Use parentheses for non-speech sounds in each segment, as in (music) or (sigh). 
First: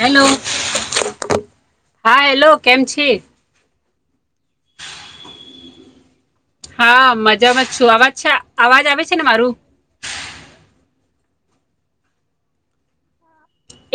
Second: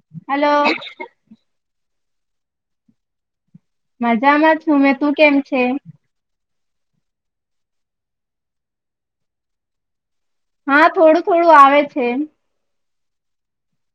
Hello hello હા hello કેમ છ મજ ા માં છું મેં તું કેમ છે હા મજામાં જ છું અવાજ છે અવાજ આવે છે ને મારું હા થોડું થોડું આવે છે એમ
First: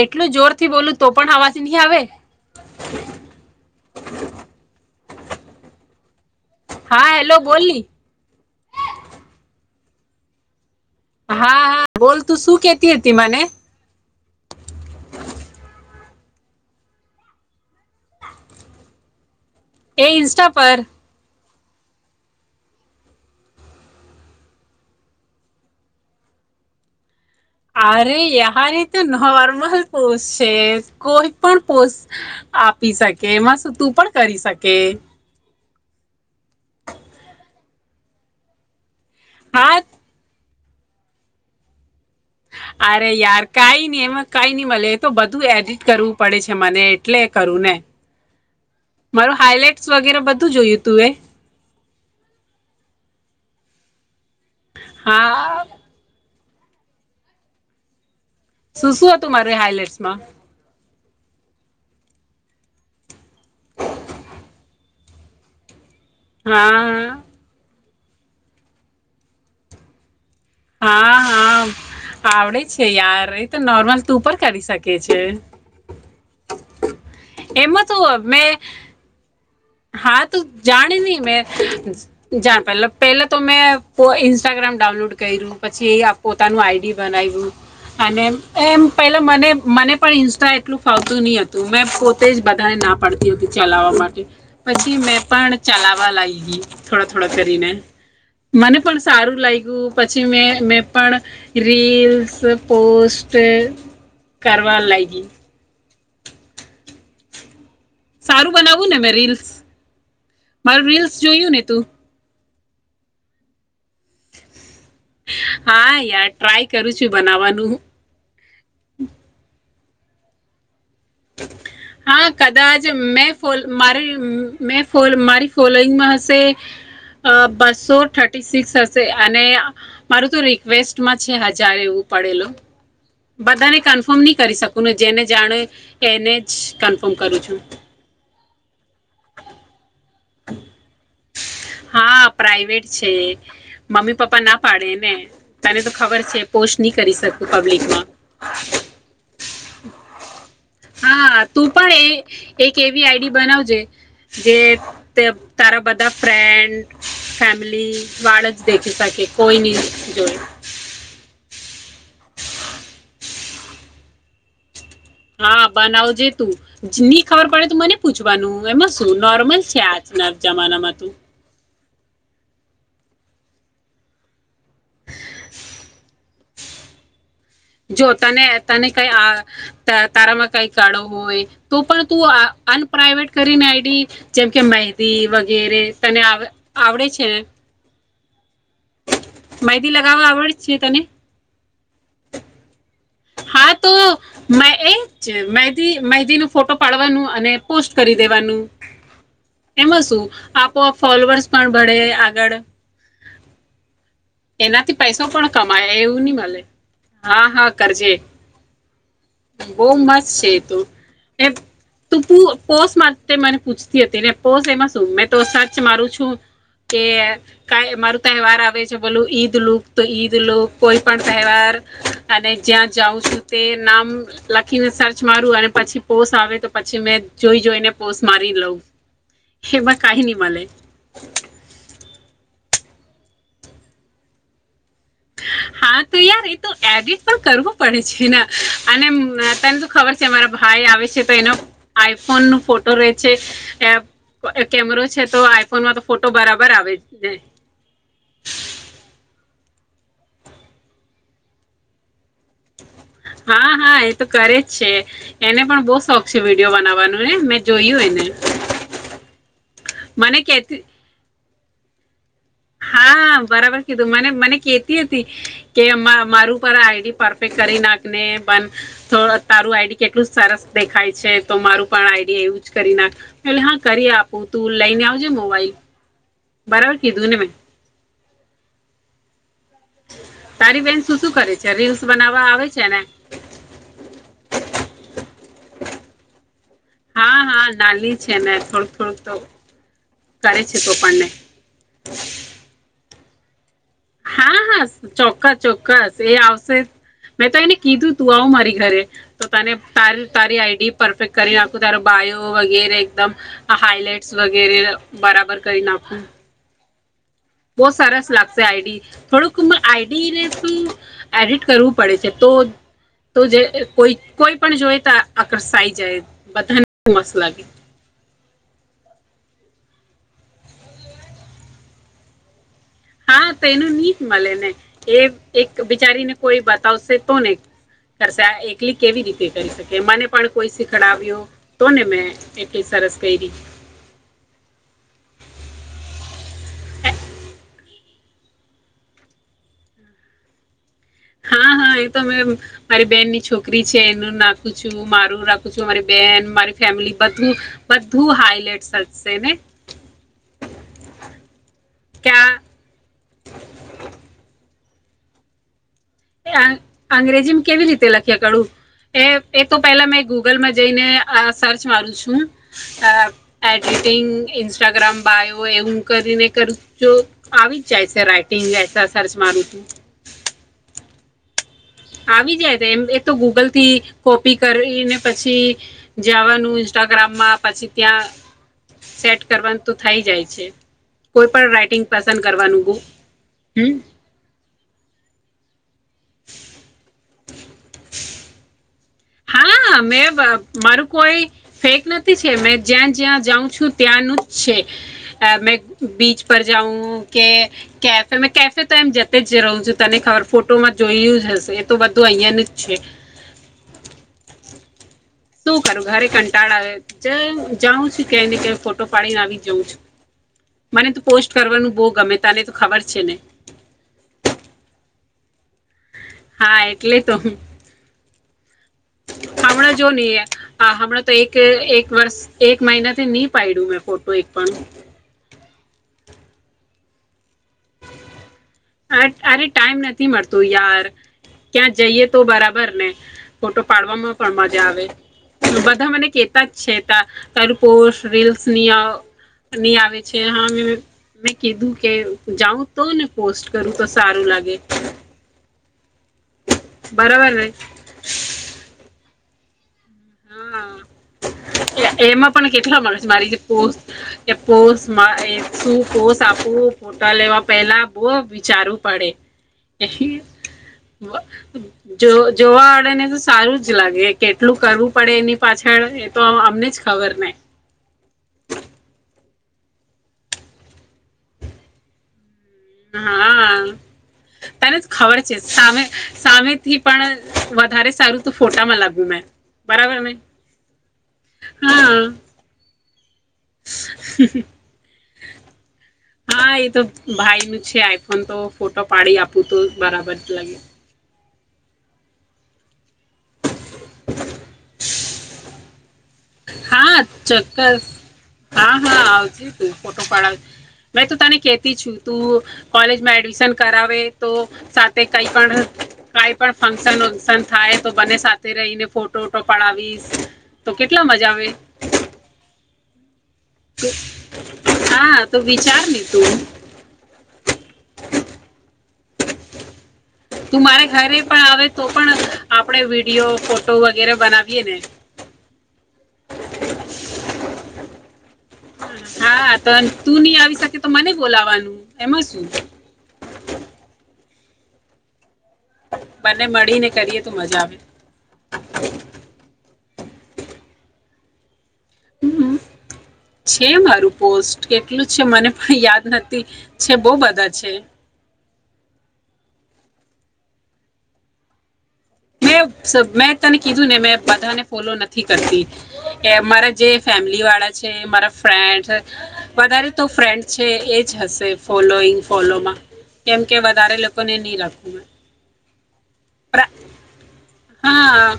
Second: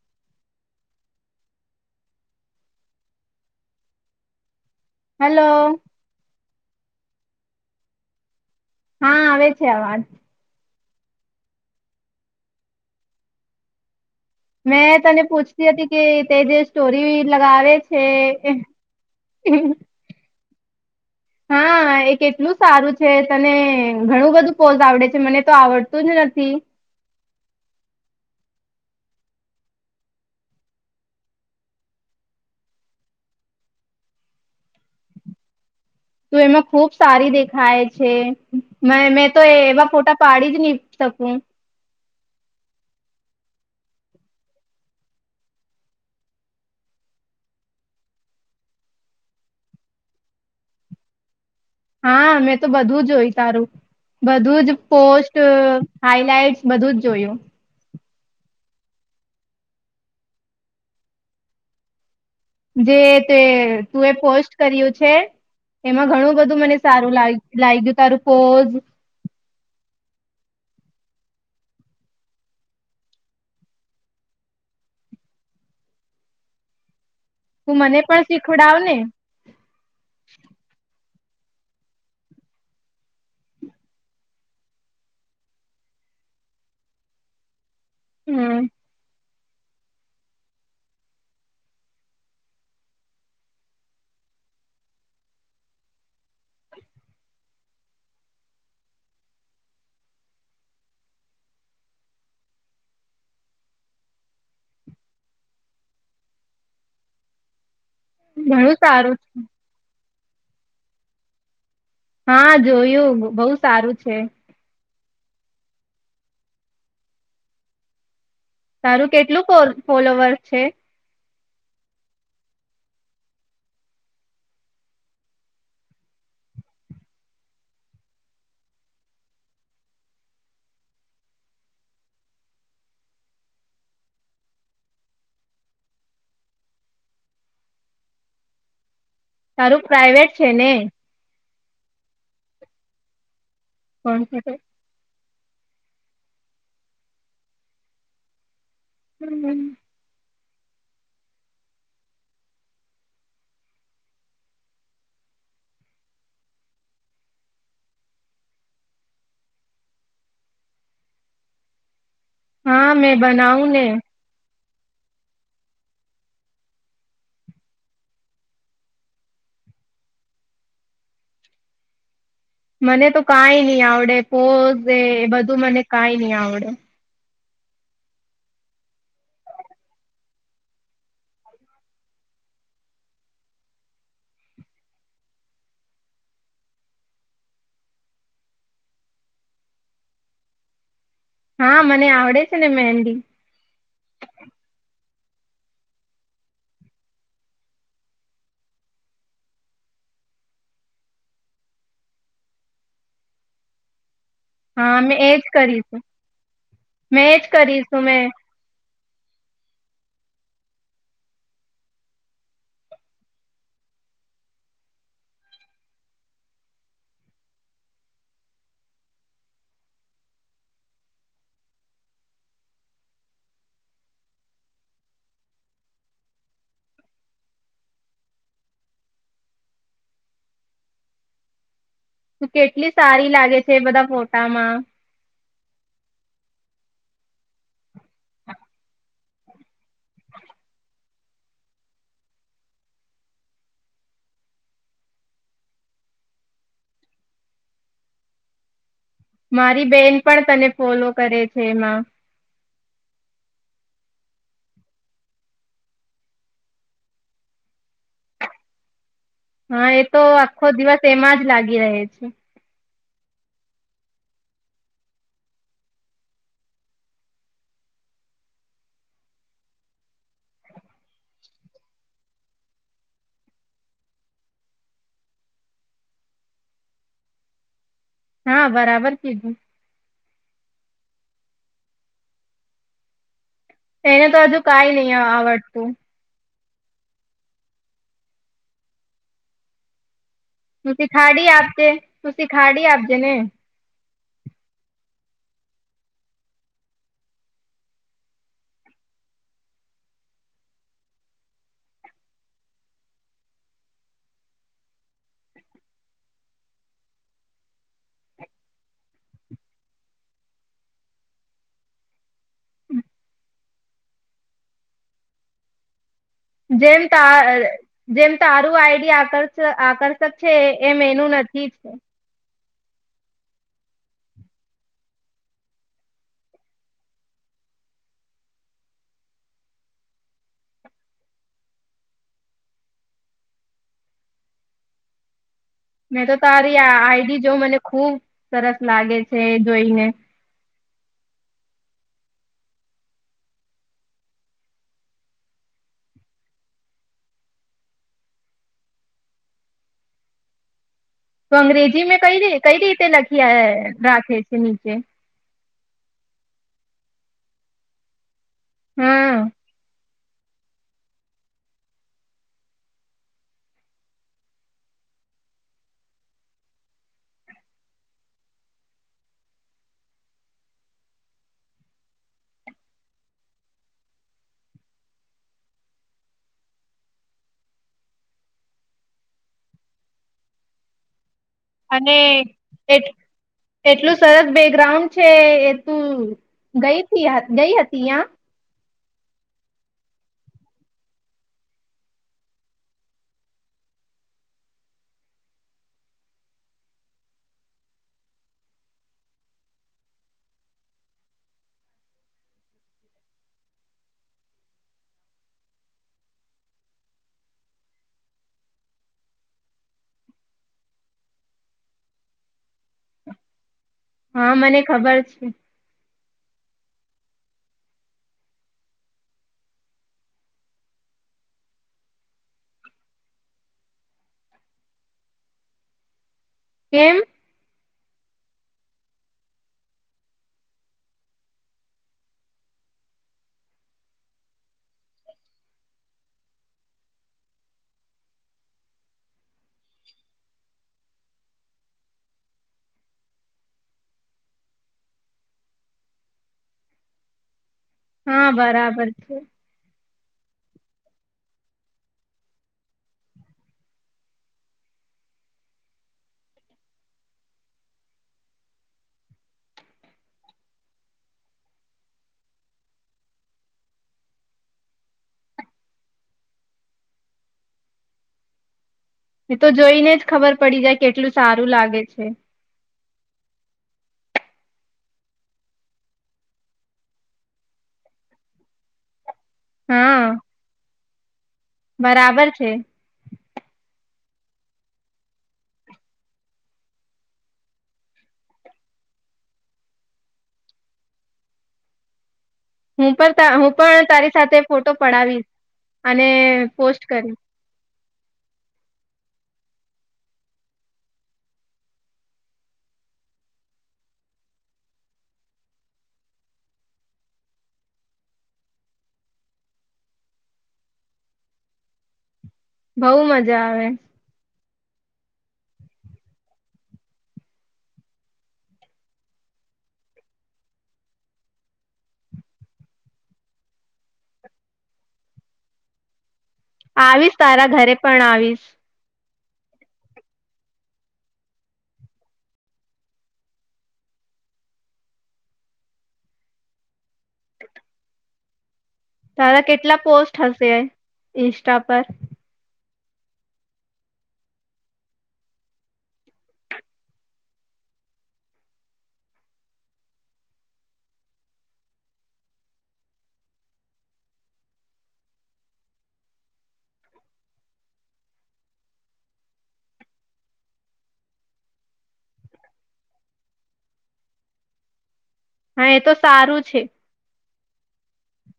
એટલું જોર થી બોલું તો પણ અવાજ ની આવે. હલો. હા હેલો બોલની. હા આવે છે અવાજ. હા હા બોલ તું શું કેતી હતી મને? મેં તને પૂછતી હતી કે તે જે સ્ટોરી લગાવે છે જે એ ઇન્સ્ટા પર હા એ કેટલું સારું છે તને ઘણું બધું પોઝ આવડે છે મને તો આવડતું જ નથી. અરે યાર એ તો નોર્મલ પોસ્ટ છે. કોઈ પણ પોસ્ટ આપી શકે એમાં સૂતું પણ કરી શકે. તું એમાં ખુબ સારી દેખાય છે. મે મેં તો હા એવા ફોટા પાડી જ ની શકું. અરે યાર કાઈ ની એમાં કાઈ ની મલે એ તો બધું એડિટ (unintelligible) કરવું પડે છે મને એટલે કરું ને મારો હાઈલાઈટ વગેરે બધું જોયું તું એ? હા મેં તો બધું જોય તારું. બધું જ પોસ્ટ હા હાઈલાઈટસ બધું જ જોયું. શું શું હતું મારે હાઈલાઈટસમાં? જે તે તું એ પોસ્ટ કર્યું છે. એમાં ઘણું બધું મને હા સારું લાઈ લાગયું. તારું પોઝ હા હા આવડે છે યાર એત નોર્મલ તું પણ કરી શકે છે. તું એમાં તો મને પણ મેં શીખવડાવ ને? હા તુ જાણના ની મે જા પે પલે તો મેં ઈન્સ્ટાગ્રામ ડાઉનલોડ કર્યું પછી એ પોતાનું આઈ ડી બનાયવુ અને હમ એમ પેલા મને મને પણ ઇન્સ્ટા એટલું ફાવતું ની હતું મેં પોતે જ બધાને ના પડતી હતી ચલાવવા માટે. પછી મેં પણ ચલાવવા લાગી ગઈ થોડા થોડા કરીને મને પણ સારું લાગ્યું પછી મે મેં પણ રીલ્સ પોસ્ટ કરવા લાગી. સારું ઘણું બનાવું ને મેં સારું રીલ્સ? મારું રીલ્સ જોયું ને તું? હા જોયું બહુ સારું છે. આ યાર ટ્રાય કરું છું બનાવવાનું. તારું કેટલું (unintelligible) ફોલોવર્સ છે? હા કદાચ મેં ફો મારી મે ફો મારી ફોલોઈંગમાં હશે બસો થર્ટી સિક્સ હશે અને મારું તો રિક્વેસ્ટમાં છે હજાર એવું પડેલું બધાને કન્ફર્મ ની કરી શકું ને જેને જાણુ એ એને જ કન્ફર્મ કરું છું. તારું પ્રાઈવેટ છે ને? હા પ્રાઈવેટ છે. મમ્મી કોણ છે પપ્પા તે? ના પાડે ને. તને તો ખબર છે પોસ્ટ ની કરી શકું પબ્લિકમાં. હમ્મ. હા તું પણ એ એક એવી આઈડી બનાવજે જે તારા બધા ફ્રેન્ડ ફેમિલી વાળ જ દેખી શકે કોઈ નીની જોઈ. હા મેં બનાઉ ને હા બનાવ જેે તું ની ખબર પડે તો મને પૂછવાનું એમાં શું. નોર્મલ છે આજના જમાનામાં તું મને તો કાઈ ની આવડે પોઝ એ એ બધું મને કાઈ ની આવડે. જો તને તને કઈ આ તારામાં કાંઈ કળ હોય તો પણ તું આ અનપ્રાઈવેટ કરીને આઈડી જેમકે મેહદી વગેરે તને આવ આવડે છે ને? મેહદી લગાવવા આવડે છે તને? હા મને આવડે છે ને મહેંદી મેહદી મેહદી નો ફોટો પાડવાનું અને પોસ્ટ કરી દેવાનું. એમાં શું આપોઆપ ફોલોવર્સ પણ બળે આગળ હા એનાથી મેં પૈસો એજ પણ કમાય કરીશું એવું ની મલે મેં એજ હા હા કરીશું કરજે. મેં બહુ મસ્ત છે. તો તે તું પૂ પોસ માટે મને પૂછતી હતી ને પોસ એમાં શું મેં તો સર્ચ મારું છું કે કાંઈ મારું તહેવાર આવે છે બોલું ઈદ લુક તો ઈદ લુક કોઈ પણ તહેવાર અને જ્યાં જાઉ છું તે નામ લખીને સર્ચ મારું અને પછી પોસ આવે તો પછી મેં જોઈ જોઈને પોસ મારી લઉં એમાં કાંઈ ની મલે. તું કેટલી સારી લાગે છે એ બધા ફોટામાં હા તો યાર એ તો એડિટ તો કરવું પડે છે ન અને તને તો ખબર છે મારા ભાઈ આવે છે તો એનો આઈફોનનો ફોટો રે છે એ કેમેરો છે તો આઈફોનમાં તો ફોટો બરાબર આવેને મારી બેન પણ તને ફોલો કરે છે એમાં હા હા એ તો કરે જ છે. એને પણ બહુ શોખ છે વિડીયો બનાવાનું ને મેં જોયું એને હહ એ તો મને આખો કહેતી દિવસ એમાં જ લાગે ગી રહે છે. હા બરાબર કીધું મને મને કેતી હતી કે મારું પણ આ આઈડી પરફેક્ટ કરી નાખ ને બન તારું આઈડી કેટલું સરસ દેખાય છે તો મારું પણ આઈડી એવું જ કરી નાખ એટલે હા કરી આપું તું લઈને આવજે મોબાઈલ બરાબર કીધું ને મેં હા બરાબર કીધું તારી બેન શું શું કરે છે રીલ્સ બનાવવા આવે છે ને? એને તો હજુ કાંઈ ની આવડતું. હા હા નાલી છે ને થોડુંક થોડુંક તો કરે છે તો તુસી પણને ખાડી આપજે તુસી ખાડી આપ તેને હા હા ચોક્કસ ચોક્કસ એ આવશે મેં તો એને કીધું તું આવ મારી ઘરે તો તને તારી આઈડી પરફેક્ટ કરી નાખું, તારો બાયો વગેરે એકદમ હાઈલાઈટસ વગેરે બરાબર કરી નાખું. બોવ સરસ લાગશે આઈડી થોડુંક આઈડીને શું એડિટ કરવું પડે છે. તો તો જે કોઈ કોઈ પણ જોવે તો આકર્ષાઈ જાય. બધાને જેમ મસ્ત તા લાગે જેમ તારું આઇડી આકર્ષ આકર્ષક છે એમ એનું નથી છે. હા તેનું ની જ મલે ને એ એક બિચારીને કોઈ બતાવશે તોને કરશે આ એકલી કેવી રીતે કરી શકે મને પણ કોઈ શીખડાવ્યું તોને મેં એટલી સરસ કયરી મેં તો તારી આ આઈડી જોઉં મને ખુબ સરસ લાગે છે એ જોઈને હા હા એ તો મેં મારી બેનની છોકરી છે એનું નાખું છું, મારું રાખું છું, મારી બેન, મારી ફેમિલી બધું બધું હાઈલાઈટસ થશે ને તો અંગ્રેજી મેં કઈ ક્યા કઈ રીતે લખી રાખે છે નીચ કે એ આ અંગ્રેજીમાં કેવી રીતે લખ (inaudible) એ હા એ તો પહેલા મેં ગૂગલમાં જઈને અ સર્ચ મારું છું. અ એડિટિંગ ઇન્સ્ટાગ્રામ બાયો એવું કરીને કરું જો આવી જ જાય છે રાઈટિંગ એસા સર્ચ મારું તો આવી જાય તો એમ એ તો ગૂગલથી કોપી કરીને પછી જાવાનું ઇન્સ્ટાગ્રામમાં પછી ત્યાં સેટ કરવાનું તો થઈ જાય છે. કોઈ પણ રાઇટિંગ અને પસંદ કરવાનું ગુ એટ હમ એટલું સરસ બેકગ્રાઉન્ડ છે એ તું ગઈતી ગઈ હતી યા હા મેં મારું કોઈ ફેક નથી છે મેં જ્યાં જ્યાં જાઉં છું ત્યાંનું જ છે મેં બીચ પર જાઉં કે કેફે મે કેફે તો એમ જતે જ રહું છું તને ખબર ફોટોમાં જોયું જ હશે એ તો બધું અહિયાંયાનું જ છે શું કરું ઘરે કંટાળ આવે જાઉં છું ક્યાય ને ક ફોટો પાડીને આવી જાઉં છું મને તો પોસ્ટ કરવાનું બહુ ગમે તને તો ખબર છે ને હા મને ખબર છે હા એટલે તો હ હમણાં જો નહી હમણાં તો એક એક વર્ષ એક મહિનાથી નહી પાડડ્યું મેં ફોટો એક પણ કેમ અરે ટાઈમ નથી મળતોું યાર ક્યાં જઈય તો બરાબર ને ફોટો પાડવામાં પણ મજા આવે બધા મને કેતા જ છે ત તારું પોસ્ટ રીલ્સનીની આવે છે હા મે મે કીધું કે જાઉં તો ને પોસ્ટ કરું તો સારું લાગે બરોબર ર હા બરાબર છે હા એમાં પણ કેટલા મળે છે મારી જે પોસ્ટ એ પોસ્ટ શું પોસ્ટ આપવું ફોટા લેવા પેલા બહ વિચારવું પડે જોવાડે ને તો સારું જ લાગે કેટલું કરવું પડે એની પાછળ એ તો અમને જ ખબર નહ એ તો જોઈને જ ખબર પડી જાય કેટલું સારું લાગે છે હા તને જ ખબર છે સામે સામેથી પણ વધારે સારું તો ફોટામાં લાગ્યું મેં બરાબર હા નહી બરાબર છે હા એ તો ભાઈ નું છે આઈફોન તો ફોટો પાડી આપું તો બરાબર જ લાગે હું પણ હું પણ તારી સાથે ફોટો પડાવીશ અને પોસ્ટ હા કરીશ ચોક્કસ હા હા આવજ તું ફોટો પડાવ મેં તો તને કેતી છુ તું કોલેજમાં એડમિશન કરાવે તો સાથે કઈ પણ કઈ પણ ફંક્શન વંક્શન થાય તો બને સાથે રહીને ફોટો વોટો પડાવીશ તો કેટલો મજા જાવ બઉુ મજા મજા આવે હા તો વિચાર ન તું (inaudible) તું મારે ઘરે પણ આવે તો પણ આપડે વિડીિયો ફોટો વગેરે બનાવીયે ને આવીશ તારા ઘરે પણ આવીશ હા તો તું નઈ આવી શકે તો મને બોલાવાનું એમાં શું બને મળી ને કરીએ તો મજા આવે તારા કેટલા પોસ્ટ હશે ઇન્સ્ટા પર હમ છે મારું પોસ્ટ કેટલું છે મને પણ યાદ નથી છે બહ બધા છે મે મેં તને કીધું ને મેં બધાને ફોલો નથી કરતી કે મારા જે ફેમિલી વાળા છે મારા ફન્ડ વધારે તો ફ્રેન્ડ છે એજ હશે ફોલોઈંગ ફોલોમાં કેમ કે વધારે લોકોને નહી રાખ હા એ તો સારું છે હા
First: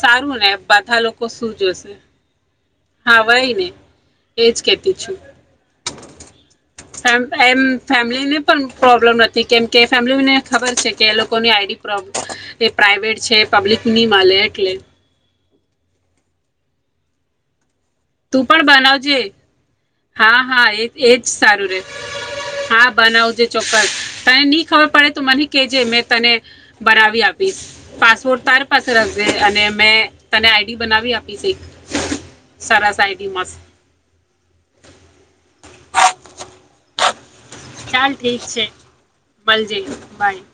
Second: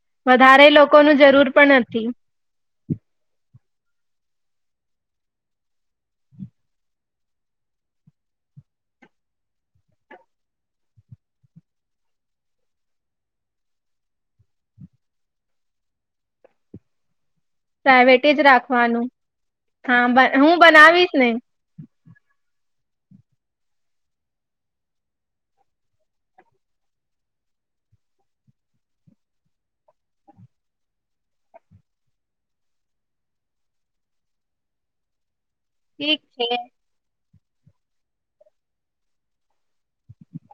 સારું ને વધારે લોકો બધા ન જરૂર શું પણ જોશે નથી હા વય ને એજ કેતી છું એમ ફેમિલીને પણ પ્રોબ્લમ નથી કેમકે ફેમિલીને ખબર છે કે એ લોકોની આઈડી પ્રોબ્લે એ પ્રઇવેટ છે પબ્લિક નહી માલે એટલે પ્રાઇવેટ જ તું પણ રાખવાનું બનાવજે હા બ- હું હા એ બનાવીશ એજ ને સારું રે હા બનાવજે ચોક્કસ તને નહી ખબર પડે તો મને કેજે મે તને બનાવી આપીશ પાસપોર્ટ તારે પાસે રખજે અને મે તને આઈડી બનાવી આપીશ એક સરરાસ આટીમાંસ્ ઠીક છે ચાલ ઠીક છે મળ જઈું બાય